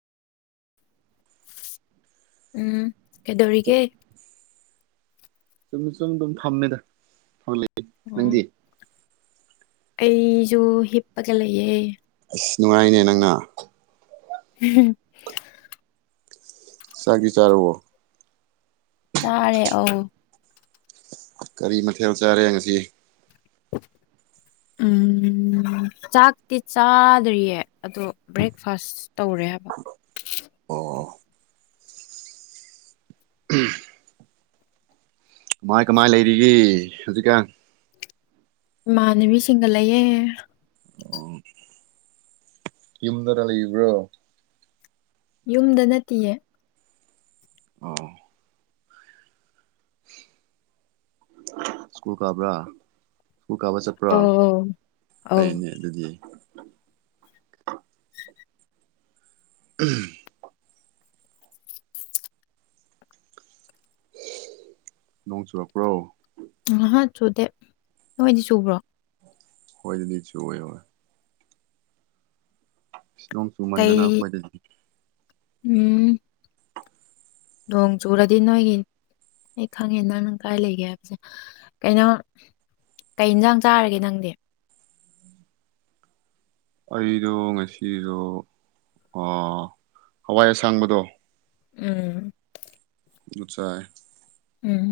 ꯎꯝ ꯀꯩꯗꯧꯔꯤꯒꯦ ꯆꯨꯝꯃꯤ ꯆꯨꯝ ꯗꯨꯝ ꯊꯝꯃꯦꯗ ꯍꯧꯖꯤꯛ ꯑꯣ ꯑꯩꯖꯨ ꯍꯤꯞꯄꯒ ꯂꯩꯌꯦ ꯑꯁ ꯅꯨꯡꯉꯥꯏꯅꯦ ꯅꯪꯅ ꯎꯝ ꯆꯥꯛꯇꯤ ꯆꯥꯔꯕꯣ ꯆꯥꯔꯦ ꯑꯧ ꯀꯔꯤ ꯃꯊꯦꯜ ꯆꯥꯔꯦ ꯉꯁꯤ ꯎꯝ ꯆꯥꯛꯇꯤ ꯆꯥꯗ꯭ꯔꯤꯌꯦ ꯑꯗꯣ ꯕ꯭ꯔꯦꯛꯐꯥꯁ ꯇꯧꯔꯦ ꯍꯥꯏꯕ ꯑꯣ ꯀꯃꯥꯏ ꯀꯃꯥꯏ ꯂꯩꯔꯤꯒꯦ ꯍꯧꯖꯤꯛꯀꯥꯟ ꯏꯃꯅꯕꯤꯁꯤꯡꯒ ꯂꯩꯌꯦ ꯌꯨꯝꯗꯒ ꯂꯩꯕ꯭ꯔꯣ ꯌꯨꯝꯗ ꯅꯠꯇꯤꯌꯦ ꯑꯣ ꯁ꯭ꯀꯨ ꯀꯥꯕ꯭ꯔꯥ ꯁ꯭ꯀꯨ ꯀꯥꯕ ꯆꯠ ꯄ꯭ꯔꯣ ꯑꯧ ꯑꯧ ꯐꯩꯅꯦ ꯑꯗꯨꯗꯤ ꯎꯝ ꯅꯣꯡ ꯆꯨꯨꯔꯛꯄ꯭ꯔꯣ ꯉꯍꯥ ꯆꯨꯗꯦ ꯅꯣꯏꯗꯤ ꯆꯨꯕ꯭ꯔꯣ ꯍꯣꯏꯗꯗꯤ ꯆꯨ ꯑꯣꯏꯕ [unintelligible] ꯀꯩ ꯑꯩꯈꯣꯏꯗꯗꯤ ꯎꯝ ꯅꯣꯡ ꯆꯨꯔꯗꯤ ꯅꯣꯢꯒꯤ ꯑꯩ ꯈꯪꯉꯦ ꯅꯪ ꯀꯥꯏ ꯂꯩꯒꯦ ꯍꯥꯏꯕꯁꯦ ꯀꯩꯅꯣ ꯀꯩ ꯏꯟꯖꯥꯡ ꯆꯥꯔꯒꯦ ꯅꯪꯗꯤ ꯑꯩꯗꯣ ꯉꯁꯤꯗꯣ ꯍꯋꯥꯏ ꯑꯁꯥꯡꯕꯗꯣ ꯎꯝ ꯆꯥꯏ ꯎꯝ